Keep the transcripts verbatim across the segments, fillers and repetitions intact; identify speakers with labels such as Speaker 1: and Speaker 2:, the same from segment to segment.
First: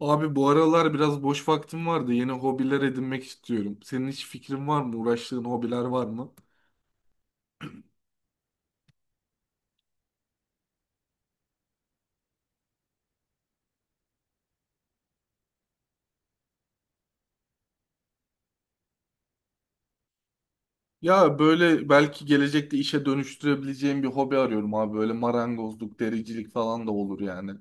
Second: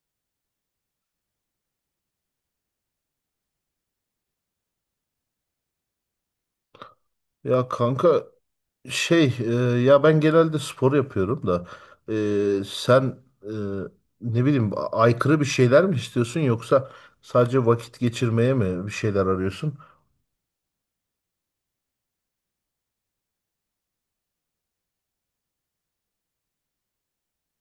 Speaker 1: Abi bu aralar biraz boş vaktim vardı. Yeni hobiler edinmek istiyorum. Senin hiç fikrin var mı? Uğraştığın hobiler var mı?
Speaker 2: Ya kanka şey e, ya ben genelde spor yapıyorum da e, sen e, ne bileyim a- aykırı bir şeyler mi istiyorsun yoksa sadece vakit geçirmeye mi bir şeyler arıyorsun?
Speaker 1: Ya böyle belki gelecekte işe dönüştürebileceğim bir hobi arıyorum abi. Böyle marangozluk, dericilik falan da olur yani.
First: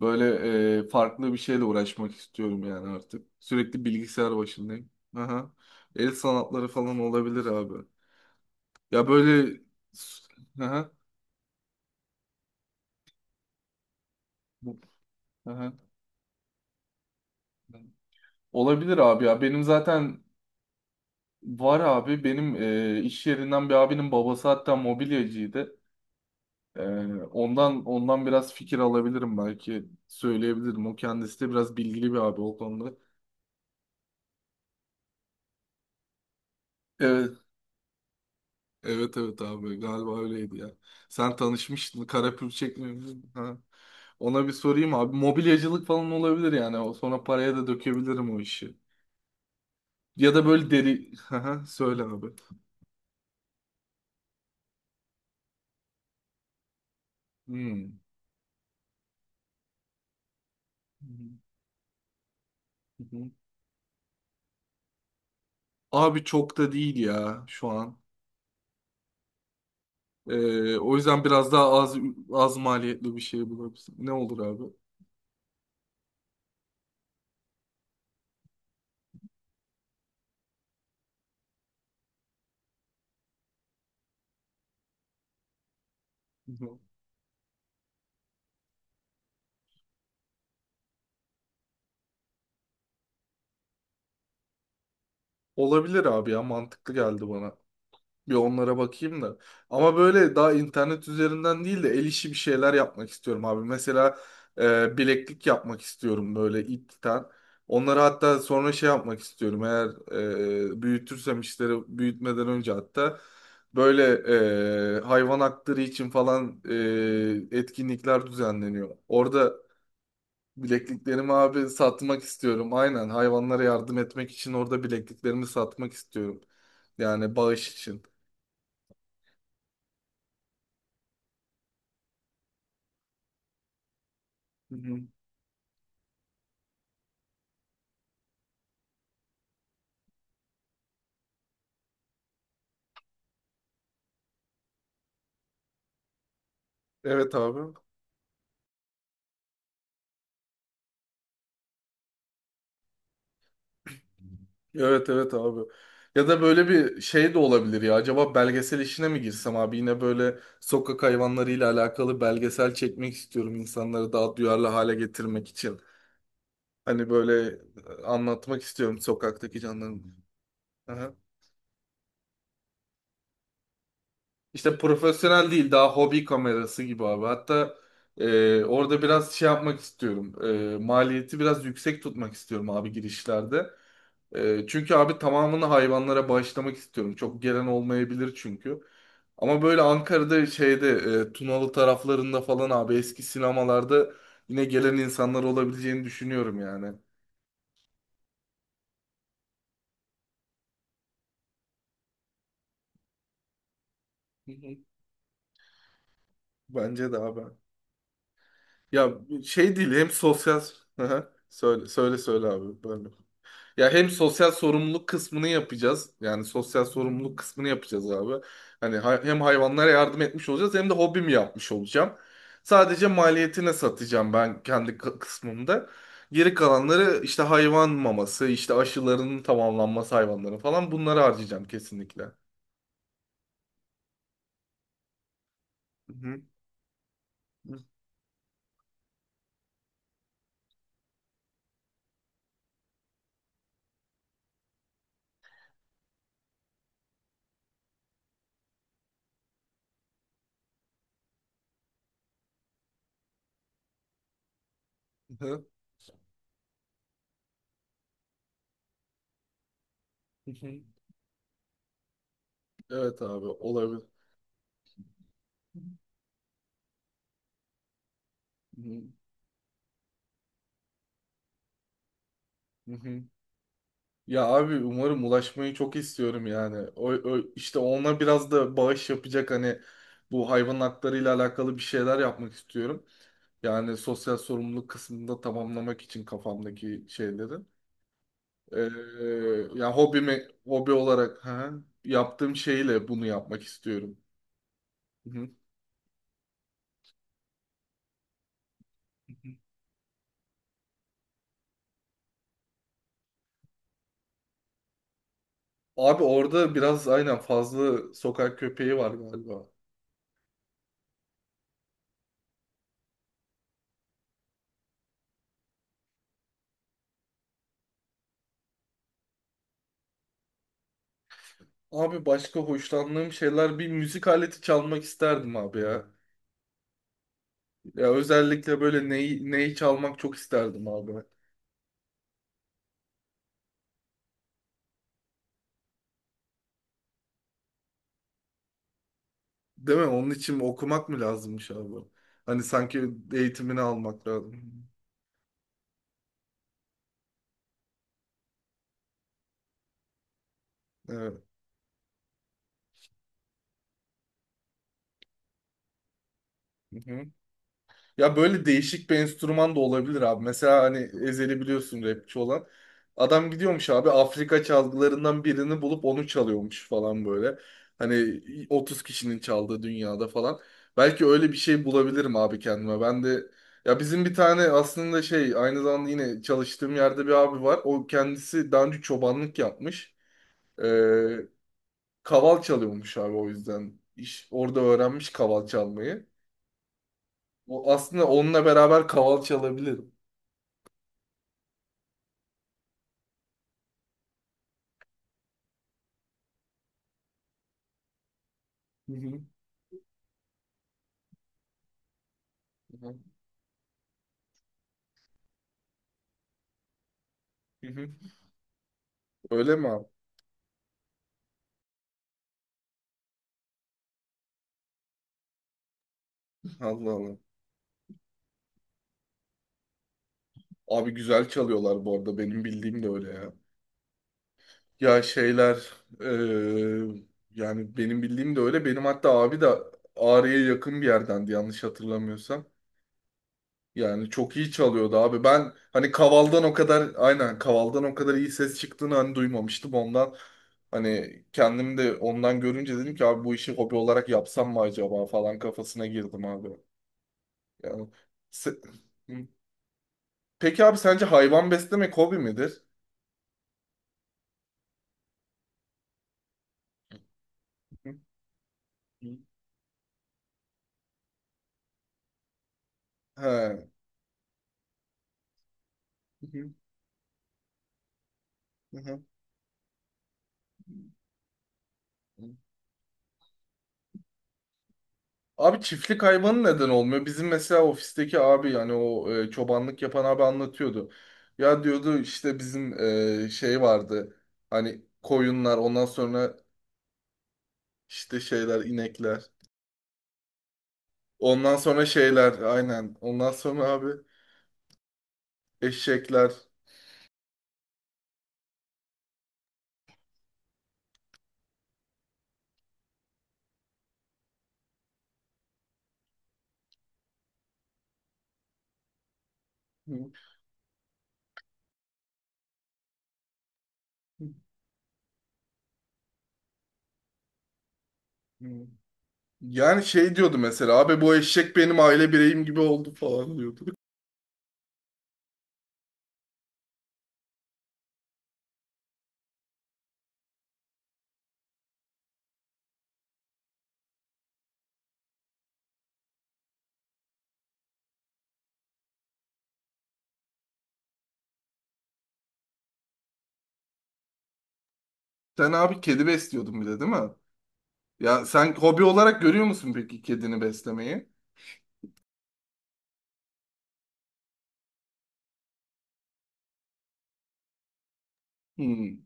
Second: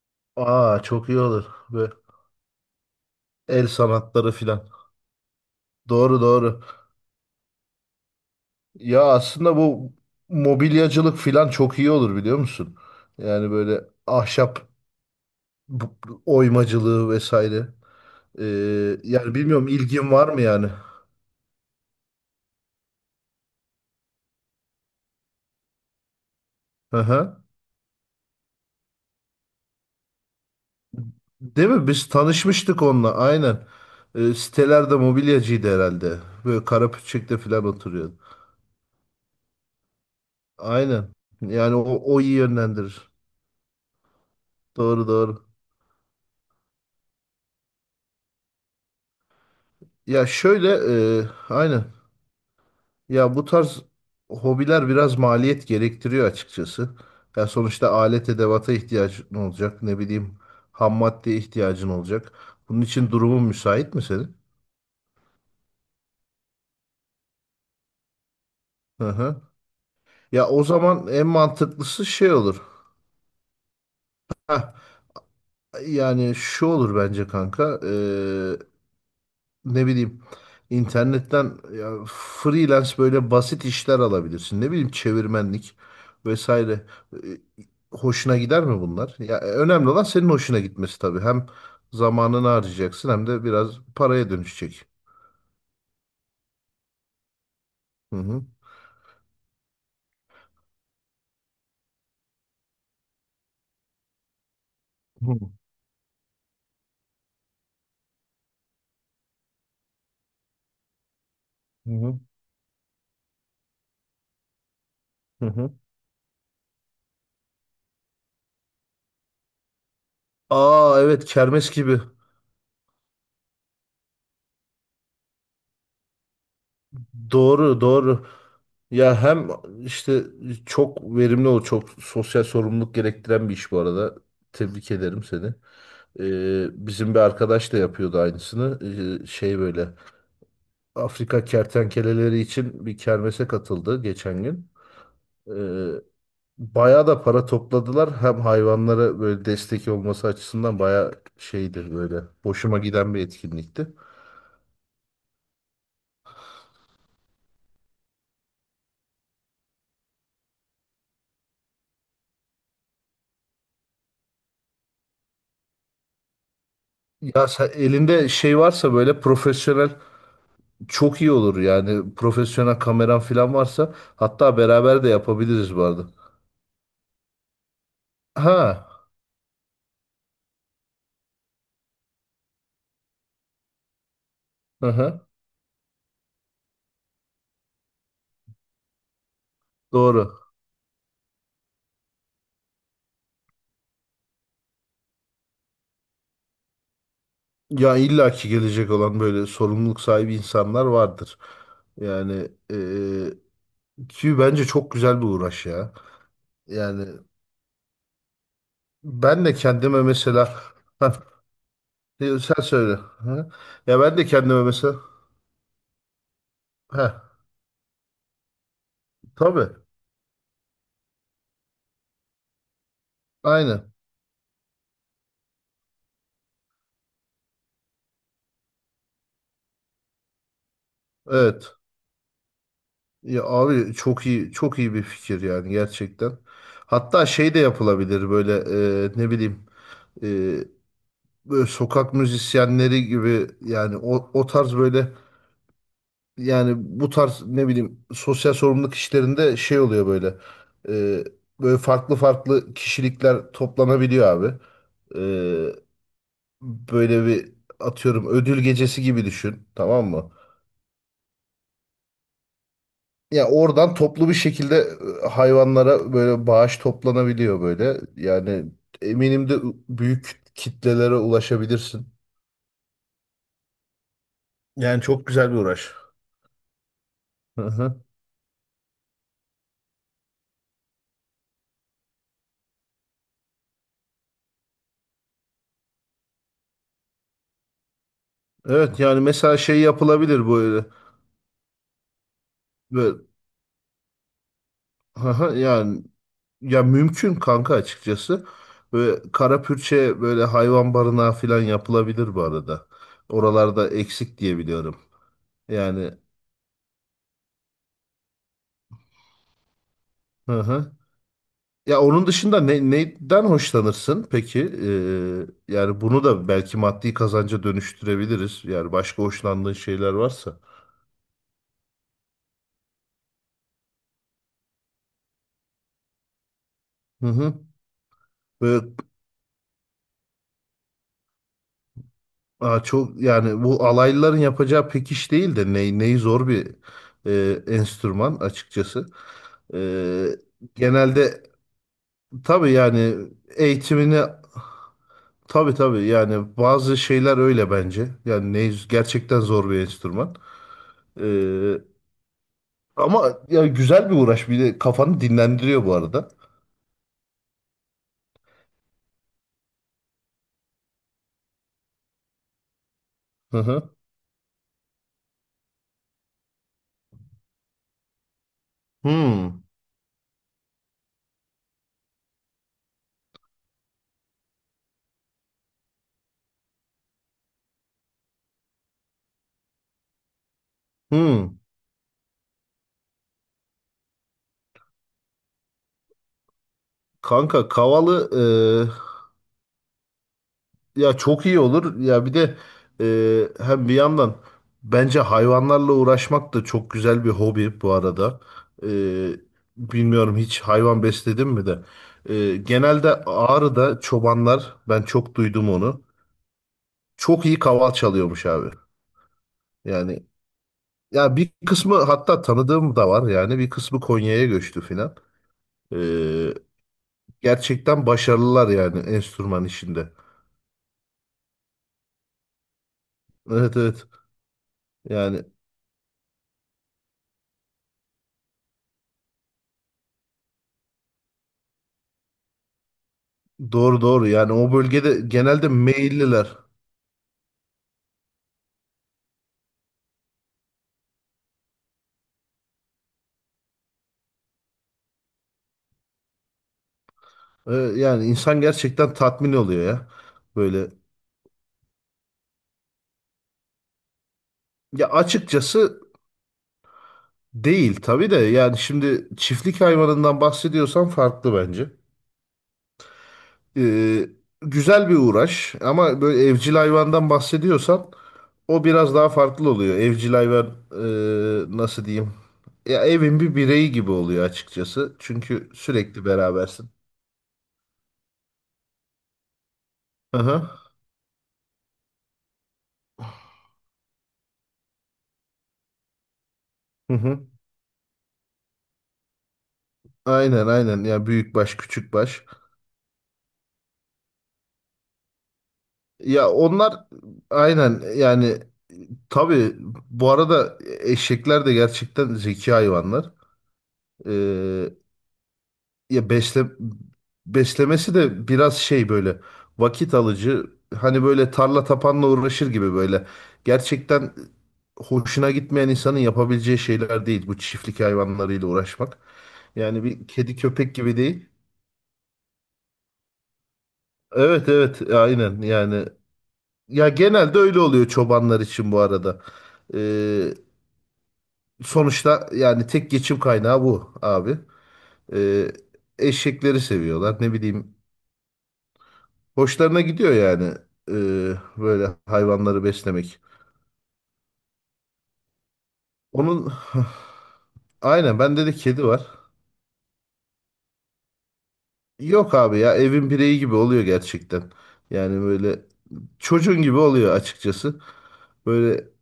Speaker 1: Böyle
Speaker 2: Aa,
Speaker 1: e,
Speaker 2: çok iyi
Speaker 1: farklı bir
Speaker 2: olur
Speaker 1: şeyle
Speaker 2: ve
Speaker 1: uğraşmak istiyorum yani artık.
Speaker 2: el
Speaker 1: Sürekli
Speaker 2: sanatları
Speaker 1: bilgisayar
Speaker 2: filan.
Speaker 1: başındayım. Aha. El
Speaker 2: Doğru doğru.
Speaker 1: sanatları falan olabilir abi.
Speaker 2: Ya
Speaker 1: Ya
Speaker 2: aslında
Speaker 1: böyle...
Speaker 2: bu
Speaker 1: Aha.
Speaker 2: mobilyacılık filan çok iyi olur biliyor musun? Yani böyle ahşap
Speaker 1: Aha.
Speaker 2: bu- bu- oymacılığı vesaire. E,
Speaker 1: Olabilir abi
Speaker 2: Yani
Speaker 1: ya. Benim
Speaker 2: bilmiyorum ilgin
Speaker 1: zaten
Speaker 2: var mı yani?
Speaker 1: var abi benim e, iş yerinden bir abinin babası hatta mobilyacıydı. E,
Speaker 2: Hı hı.
Speaker 1: ondan ondan biraz fikir alabilirim belki söyleyebilirim. O kendisi de
Speaker 2: Değil
Speaker 1: biraz
Speaker 2: mi? Biz
Speaker 1: bilgili bir abi o
Speaker 2: tanışmıştık
Speaker 1: konuda.
Speaker 2: onunla. Aynen. Ee, sitelerde mobilyacıydı herhalde. Böyle
Speaker 1: Evet.
Speaker 2: Karapürçek'te falan oturuyordu.
Speaker 1: Evet evet abi galiba öyleydi ya.
Speaker 2: Aynen.
Speaker 1: Sen
Speaker 2: Yani o,
Speaker 1: tanışmıştın
Speaker 2: o iyi
Speaker 1: Karapür
Speaker 2: yönlendirir.
Speaker 1: çekmemiştin. Ha. Ona bir sorayım
Speaker 2: Doğru
Speaker 1: abi.
Speaker 2: doğru.
Speaker 1: Mobilyacılık falan olabilir yani. O sonra paraya da dökebilirim o işi.
Speaker 2: Ya
Speaker 1: Ya da
Speaker 2: şöyle,
Speaker 1: böyle deri...
Speaker 2: e,
Speaker 1: Haha,
Speaker 2: aynen.
Speaker 1: söyle abi.
Speaker 2: Ya bu tarz hobiler biraz maliyet gerektiriyor açıkçası. Ya sonuçta
Speaker 1: Hmm.
Speaker 2: alet edevata ihtiyacın olacak. Ne bileyim, ham
Speaker 1: Hı
Speaker 2: maddeye ihtiyacın olacak. Bunun için
Speaker 1: hı.
Speaker 2: durumun müsait mi senin?
Speaker 1: Abi çok da değil ya şu an.
Speaker 2: Hı hı. Ya o
Speaker 1: Ee, o
Speaker 2: zaman
Speaker 1: yüzden
Speaker 2: en
Speaker 1: biraz daha az
Speaker 2: mantıklısı şey
Speaker 1: az
Speaker 2: olur.
Speaker 1: maliyetli bir şey bulabilirsin. Ne olur abi?
Speaker 2: Heh, yani şu olur bence kanka. Eee, ne bileyim, internetten ya, freelance böyle basit işler alabilirsin. Ne bileyim, çevirmenlik
Speaker 1: Hı.
Speaker 2: vesaire. Eee, Hoşuna gider mi bunlar? Ya, e, önemli olan senin hoşuna gitmesi tabii. Hem zamanını harcayacaksın hem de biraz paraya dönüşecek.
Speaker 1: Olabilir abi ya, mantıklı geldi bana.
Speaker 2: Hı
Speaker 1: Bir
Speaker 2: hı.
Speaker 1: onlara bakayım da. Ama böyle daha internet üzerinden değil de el işi bir şeyler yapmak istiyorum abi. Mesela e,
Speaker 2: Hı hı.
Speaker 1: bileklik yapmak istiyorum böyle ipten. Onları hatta sonra şey yapmak istiyorum. Eğer e, büyütürsem işleri
Speaker 2: Hı hı.
Speaker 1: büyütmeden önce hatta böyle e, hayvan
Speaker 2: Hı hı.
Speaker 1: hakları için falan e, etkinlikler düzenleniyor. Orada
Speaker 2: Aa, evet,
Speaker 1: bilekliklerimi abi
Speaker 2: kermes gibi.
Speaker 1: satmak istiyorum. Aynen hayvanlara yardım etmek için orada bilekliklerimi satmak istiyorum. Yani bağış
Speaker 2: Doğru,
Speaker 1: için.
Speaker 2: doğru. Ya hem işte çok verimli, ol çok sosyal sorumluluk gerektiren bir iş bu arada.
Speaker 1: Hı
Speaker 2: Tebrik
Speaker 1: hı.
Speaker 2: ederim seni. Ee, bizim bir arkadaş da yapıyordu aynısını. Ee, şey böyle Afrika kertenkeleleri için bir kermese katıldı geçen gün. Ee, Bayağı da
Speaker 1: Evet
Speaker 2: para
Speaker 1: abi.
Speaker 2: topladılar. Hem hayvanlara böyle destek olması açısından bayağı şeydir böyle. Hoşuma giden bir etkinlikti.
Speaker 1: Evet evet abi. Ya da böyle bir şey de olabilir ya. Acaba belgesel işine mi girsem abi? Yine böyle sokak hayvanlarıyla alakalı belgesel çekmek istiyorum, insanları daha duyarlı hale getirmek için. Hani
Speaker 2: Ya
Speaker 1: böyle
Speaker 2: sen
Speaker 1: e,
Speaker 2: elinde şey
Speaker 1: anlatmak
Speaker 2: varsa
Speaker 1: istiyorum
Speaker 2: böyle
Speaker 1: sokaktaki
Speaker 2: profesyonel.
Speaker 1: canlarımı.
Speaker 2: Çok iyi olur yani, profesyonel kameran falan varsa hatta
Speaker 1: İşte
Speaker 2: beraber de
Speaker 1: profesyonel değil,
Speaker 2: yapabiliriz bu
Speaker 1: daha
Speaker 2: arada.
Speaker 1: hobi kamerası gibi abi. Hatta e, orada
Speaker 2: Ha,
Speaker 1: biraz şey yapmak istiyorum. E, maliyeti biraz yüksek tutmak istiyorum abi girişlerde. E,
Speaker 2: hı
Speaker 1: çünkü abi
Speaker 2: hı,
Speaker 1: tamamını hayvanlara bağışlamak istiyorum. Çok gelen olmayabilir çünkü. Ama böyle
Speaker 2: doğru.
Speaker 1: Ankara'da şeyde e, Tunalı taraflarında falan abi eski sinemalarda yine gelen insanlar olabileceğini düşünüyorum yani.
Speaker 2: Ya illaki gelecek olan böyle sorumluluk sahibi insanlar vardır. Yani, e, ki
Speaker 1: Hı
Speaker 2: bence
Speaker 1: hı.
Speaker 2: çok güzel bir uğraş ya. Yani
Speaker 1: Bence de abi. Ya
Speaker 2: ben de
Speaker 1: şey değil
Speaker 2: kendime
Speaker 1: hem
Speaker 2: mesela
Speaker 1: sosyal... Hı
Speaker 2: ha,
Speaker 1: hı. Söyle söyle
Speaker 2: e,
Speaker 1: söyle
Speaker 2: sen
Speaker 1: abi.
Speaker 2: söyle.
Speaker 1: Böyle.
Speaker 2: Ha?
Speaker 1: Ya
Speaker 2: Ya
Speaker 1: hem
Speaker 2: ben de
Speaker 1: sosyal
Speaker 2: kendime mesela
Speaker 1: sorumluluk kısmını yapacağız. Yani sosyal
Speaker 2: ha,
Speaker 1: sorumluluk kısmını yapacağız abi. Hani hay- hem
Speaker 2: tabii,
Speaker 1: hayvanlara yardım etmiş olacağız hem de hobimi yapmış olacağım. Sadece maliyetine
Speaker 2: aynen,
Speaker 1: satacağım ben kendi kı- kısmımda. Geri kalanları işte hayvan maması, işte aşılarının tamamlanması hayvanların falan, bunları harcayacağım
Speaker 2: evet.
Speaker 1: kesinlikle. Hı
Speaker 2: Ya abi çok iyi, çok iyi bir fikir yani, gerçekten.
Speaker 1: hı.
Speaker 2: Hatta şey de
Speaker 1: Hı
Speaker 2: yapılabilir böyle, e, ne bileyim, e, böyle sokak müzisyenleri gibi yani, o, o tarz böyle, yani bu tarz ne bileyim, sosyal sorumluluk işlerinde şey oluyor böyle, e, böyle farklı farklı kişilikler toplanabiliyor abi. E,
Speaker 1: hı.
Speaker 2: Böyle bir, atıyorum, ödül gecesi gibi düşün, tamam mı?
Speaker 1: Hı hı. Evet abi,
Speaker 2: Ya oradan
Speaker 1: olabilir.
Speaker 2: toplu bir şekilde e, hayvanlara böyle bağış toplanabiliyor böyle. Yani,
Speaker 1: Hı hı.
Speaker 2: eminim de, büyük kitlelere ulaşabilirsin.
Speaker 1: Hı hı. Ya abi
Speaker 2: Yani
Speaker 1: umarım,
Speaker 2: çok güzel bir
Speaker 1: ulaşmayı
Speaker 2: uğraş.
Speaker 1: çok istiyorum yani. O, o-
Speaker 2: Hı
Speaker 1: işte
Speaker 2: hı.
Speaker 1: ona biraz da bağış yapacak hani bu hayvan haklarıyla alakalı bir şeyler yapmak istiyorum. Yani sosyal sorumluluk kısmında tamamlamak için kafamdaki şeyleri.
Speaker 2: Evet, yani
Speaker 1: Ee,
Speaker 2: mesela şey
Speaker 1: Ya hobimi
Speaker 2: yapılabilir böyle.
Speaker 1: hobi olarak ha, yaptığım şeyle
Speaker 2: Böyle,
Speaker 1: bunu yapmak istiyorum. Hı
Speaker 2: hı
Speaker 1: hı.
Speaker 2: hı, yani, ya mümkün kanka, açıkçası. Böyle kara pürçe böyle hayvan barınağı falan yapılabilir bu arada. Oralarda eksik diye biliyorum. Yani,
Speaker 1: Abi orada biraz aynen fazla sokak köpeği var galiba.
Speaker 2: hı hı. Ya onun dışında ne, neyden hoşlanırsın peki? Ee, yani bunu da belki maddi kazanca dönüştürebiliriz. Yani başka hoşlandığın şeyler varsa.
Speaker 1: Abi başka hoşlandığım şeyler, bir müzik aleti çalmak isterdim abi ya.
Speaker 2: Hı hı.
Speaker 1: Ya özellikle
Speaker 2: Böyle,
Speaker 1: böyle neyi, neyi çalmak çok isterdim abi.
Speaker 2: aa, çok, yani bu alaylıların yapacağı pek iş değil de ney, neyi zor bir e, enstrüman açıkçası.
Speaker 1: Değil mi?
Speaker 2: Ee,
Speaker 1: Onun için okumak mı
Speaker 2: Genelde,
Speaker 1: lazımmış abi? Hani
Speaker 2: tabii
Speaker 1: sanki
Speaker 2: yani,
Speaker 1: eğitimini
Speaker 2: eğitimini,
Speaker 1: almak lazım.
Speaker 2: tabii tabii yani, bazı şeyler öyle bence. Yani ney gerçekten zor bir enstrüman.
Speaker 1: Evet.
Speaker 2: Ee, Ama ya, güzel bir uğraş. Bir de kafanı dinlendiriyor bu arada.
Speaker 1: Ya böyle değişik bir enstrüman da olabilir abi. Mesela hani Ezhel'i biliyorsun, rapçi olan. Adam
Speaker 2: Hı
Speaker 1: gidiyormuş
Speaker 2: hı.
Speaker 1: abi Afrika çalgılarından birini bulup onu çalıyormuş falan böyle. Hani otuz kişinin
Speaker 2: Hmm.
Speaker 1: çaldığı dünyada falan. Belki öyle bir şey bulabilirim abi kendime. Ben de ya bizim bir tane aslında şey, aynı zamanda yine çalıştığım yerde bir abi var. O kendisi daha önce çobanlık yapmış. Ee,
Speaker 2: Hmm.
Speaker 1: Kaval çalıyormuş abi o yüzden. İş, orada öğrenmiş kaval çalmayı.
Speaker 2: Kanka
Speaker 1: O aslında,
Speaker 2: Kavalı,
Speaker 1: onunla beraber kaval çalabilirim.
Speaker 2: e, ya çok iyi olur. Ya bir de e, hem bir yandan bence hayvanlarla uğraşmak da çok güzel bir hobi bu arada. E,
Speaker 1: Hı hı,
Speaker 2: Bilmiyorum, hiç hayvan besledim mi de. E,
Speaker 1: hı hı,
Speaker 2: genelde Ağrı'da çobanlar, ben çok duydum onu. Çok iyi
Speaker 1: hı
Speaker 2: kaval
Speaker 1: hı.
Speaker 2: çalıyormuş abi.
Speaker 1: Öyle mi abi?
Speaker 2: Yani ya, bir kısmı hatta tanıdığım da var yani, bir kısmı Konya'ya göçtü filan. Ee,
Speaker 1: Allah Allah.
Speaker 2: Gerçekten başarılılar yani enstrüman işinde.
Speaker 1: Abi güzel çalıyorlar bu arada. Benim bildiğim de öyle ya.
Speaker 2: Evet, evet.
Speaker 1: Ya
Speaker 2: Yani
Speaker 1: şeyler eee, yani benim bildiğim de öyle. Benim hatta abi de Ağrı'ya yakın bir yerdendi yanlış hatırlamıyorsam.
Speaker 2: doğru doğru.
Speaker 1: Yani
Speaker 2: Yani
Speaker 1: çok iyi
Speaker 2: o
Speaker 1: çalıyordu
Speaker 2: bölgede
Speaker 1: abi.
Speaker 2: genelde
Speaker 1: Ben hani
Speaker 2: meyilliler.
Speaker 1: Kaval'dan o kadar, aynen Kaval'dan o kadar iyi ses çıktığını hani duymamıştım ondan. Hani kendim de ondan görünce dedim ki abi bu işi hobi olarak yapsam mı acaba falan, kafasına girdim abi.
Speaker 2: Ee,
Speaker 1: Yani
Speaker 2: yani insan
Speaker 1: se-
Speaker 2: gerçekten tatmin oluyor ya.
Speaker 1: peki
Speaker 2: Böyle.
Speaker 1: abi, sence hayvan beslemek hobi midir?
Speaker 2: Ya açıkçası değil tabii de. Yani şimdi çiftlik hayvanından bahsediyorsan farklı bence.
Speaker 1: He.
Speaker 2: Ee, Güzel bir uğraş ama böyle evcil hayvandan bahsediyorsan o biraz daha farklı oluyor. Evcil hayvan, e, nasıl diyeyim? Ya evin bir bireyi gibi oluyor açıkçası. Çünkü
Speaker 1: Abi çiftlik
Speaker 2: sürekli
Speaker 1: hayvanı neden
Speaker 2: berabersin.
Speaker 1: olmuyor? Bizim mesela ofisteki abi yani o e, çobanlık yapan
Speaker 2: Hı
Speaker 1: abi
Speaker 2: hı.
Speaker 1: anlatıyordu. Ya diyordu işte bizim e, şey vardı. Hani koyunlar, ondan sonra
Speaker 2: Hı hı.
Speaker 1: işte şeyler inekler.
Speaker 2: Aynen aynen, ya büyük
Speaker 1: Ondan
Speaker 2: baş
Speaker 1: sonra
Speaker 2: küçük baş.
Speaker 1: şeyler aynen. Ondan sonra abi eşekler.
Speaker 2: Ya onlar, aynen yani, tabii bu arada eşekler de gerçekten zeki hayvanlar. Ee, Ya besle beslemesi de biraz şey, böyle vakit alıcı. Hani böyle tarla tapanla uğraşır gibi böyle. Gerçekten hoşuna gitmeyen insanın yapabileceği şeyler değil bu çiftlik hayvanlarıyla uğraşmak.
Speaker 1: Yani
Speaker 2: Yani bir
Speaker 1: şey diyordu
Speaker 2: kedi
Speaker 1: mesela
Speaker 2: köpek
Speaker 1: abi,
Speaker 2: gibi
Speaker 1: bu
Speaker 2: değil.
Speaker 1: eşek benim aile bireyim gibi oldu falan diyordu.
Speaker 2: Evet, evet, aynen yani. Ya genelde öyle oluyor çobanlar için bu arada. Ee, Sonuçta yani tek geçim kaynağı bu abi. Ee, Eşekleri seviyorlar, ne bileyim. Hoşlarına gidiyor yani eee, böyle hayvanları beslemek.
Speaker 1: Sen abi kedi
Speaker 2: Onun.
Speaker 1: besliyordun bir de, değil mi?
Speaker 2: Aynen,
Speaker 1: Ya
Speaker 2: bende
Speaker 1: sen
Speaker 2: de
Speaker 1: hobi
Speaker 2: kedi var.
Speaker 1: olarak görüyor musun peki kedini beslemeyi?
Speaker 2: Yok abi ya, evin bireyi gibi oluyor gerçekten. Yani böyle çocuğun gibi oluyor açıkçası. Böyle.
Speaker 1: Hmm.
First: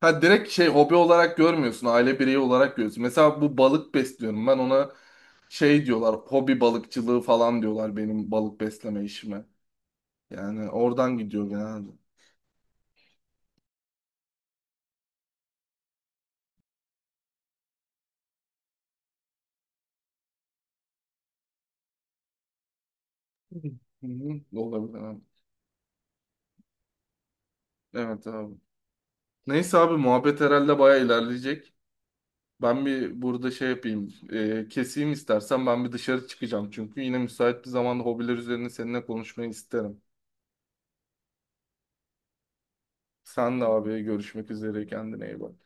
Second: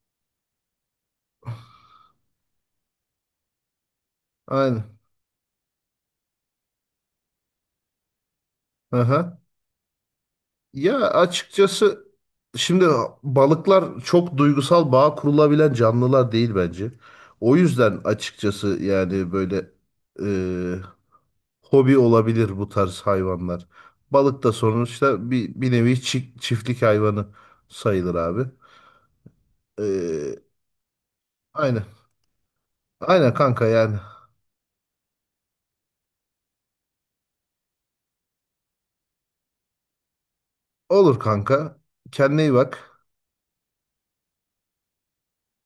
Speaker 1: Ha, direkt şey, hobi olarak görmüyorsun, aile bireyi olarak görüyorsun. Mesela bu balık besliyorum ben, ona
Speaker 2: Aynen.
Speaker 1: şey diyorlar, hobi balıkçılığı falan diyorlar benim balık besleme
Speaker 2: Aha.
Speaker 1: işime. Yani
Speaker 2: Ya
Speaker 1: oradan gidiyor genelde.
Speaker 2: açıkçası, şimdi balıklar çok duygusal bağ kurulabilen canlılar değil bence. O yüzden açıkçası yani, böyle e, hobi olabilir bu tarz
Speaker 1: Hı
Speaker 2: hayvanlar.
Speaker 1: hı.
Speaker 2: Balık da
Speaker 1: Olabilir abi.
Speaker 2: sonuçta bir, bir nevi çi- çiftlik hayvanı sayılır
Speaker 1: Evet
Speaker 2: abi.
Speaker 1: abi. Neyse abi,
Speaker 2: Ee,
Speaker 1: muhabbet herhalde baya ilerleyecek.
Speaker 2: aynen.
Speaker 1: Ben bir
Speaker 2: Aynen
Speaker 1: burada
Speaker 2: kanka
Speaker 1: şey
Speaker 2: yani.
Speaker 1: yapayım. E, keseyim istersen, ben bir dışarı çıkacağım. Çünkü yine müsait bir zamanda hobiler üzerine seninle konuşmayı isterim.
Speaker 2: Olur kanka. Kendine iyi bak.
Speaker 1: Sen de abi, görüşmek üzere, kendine iyi bak.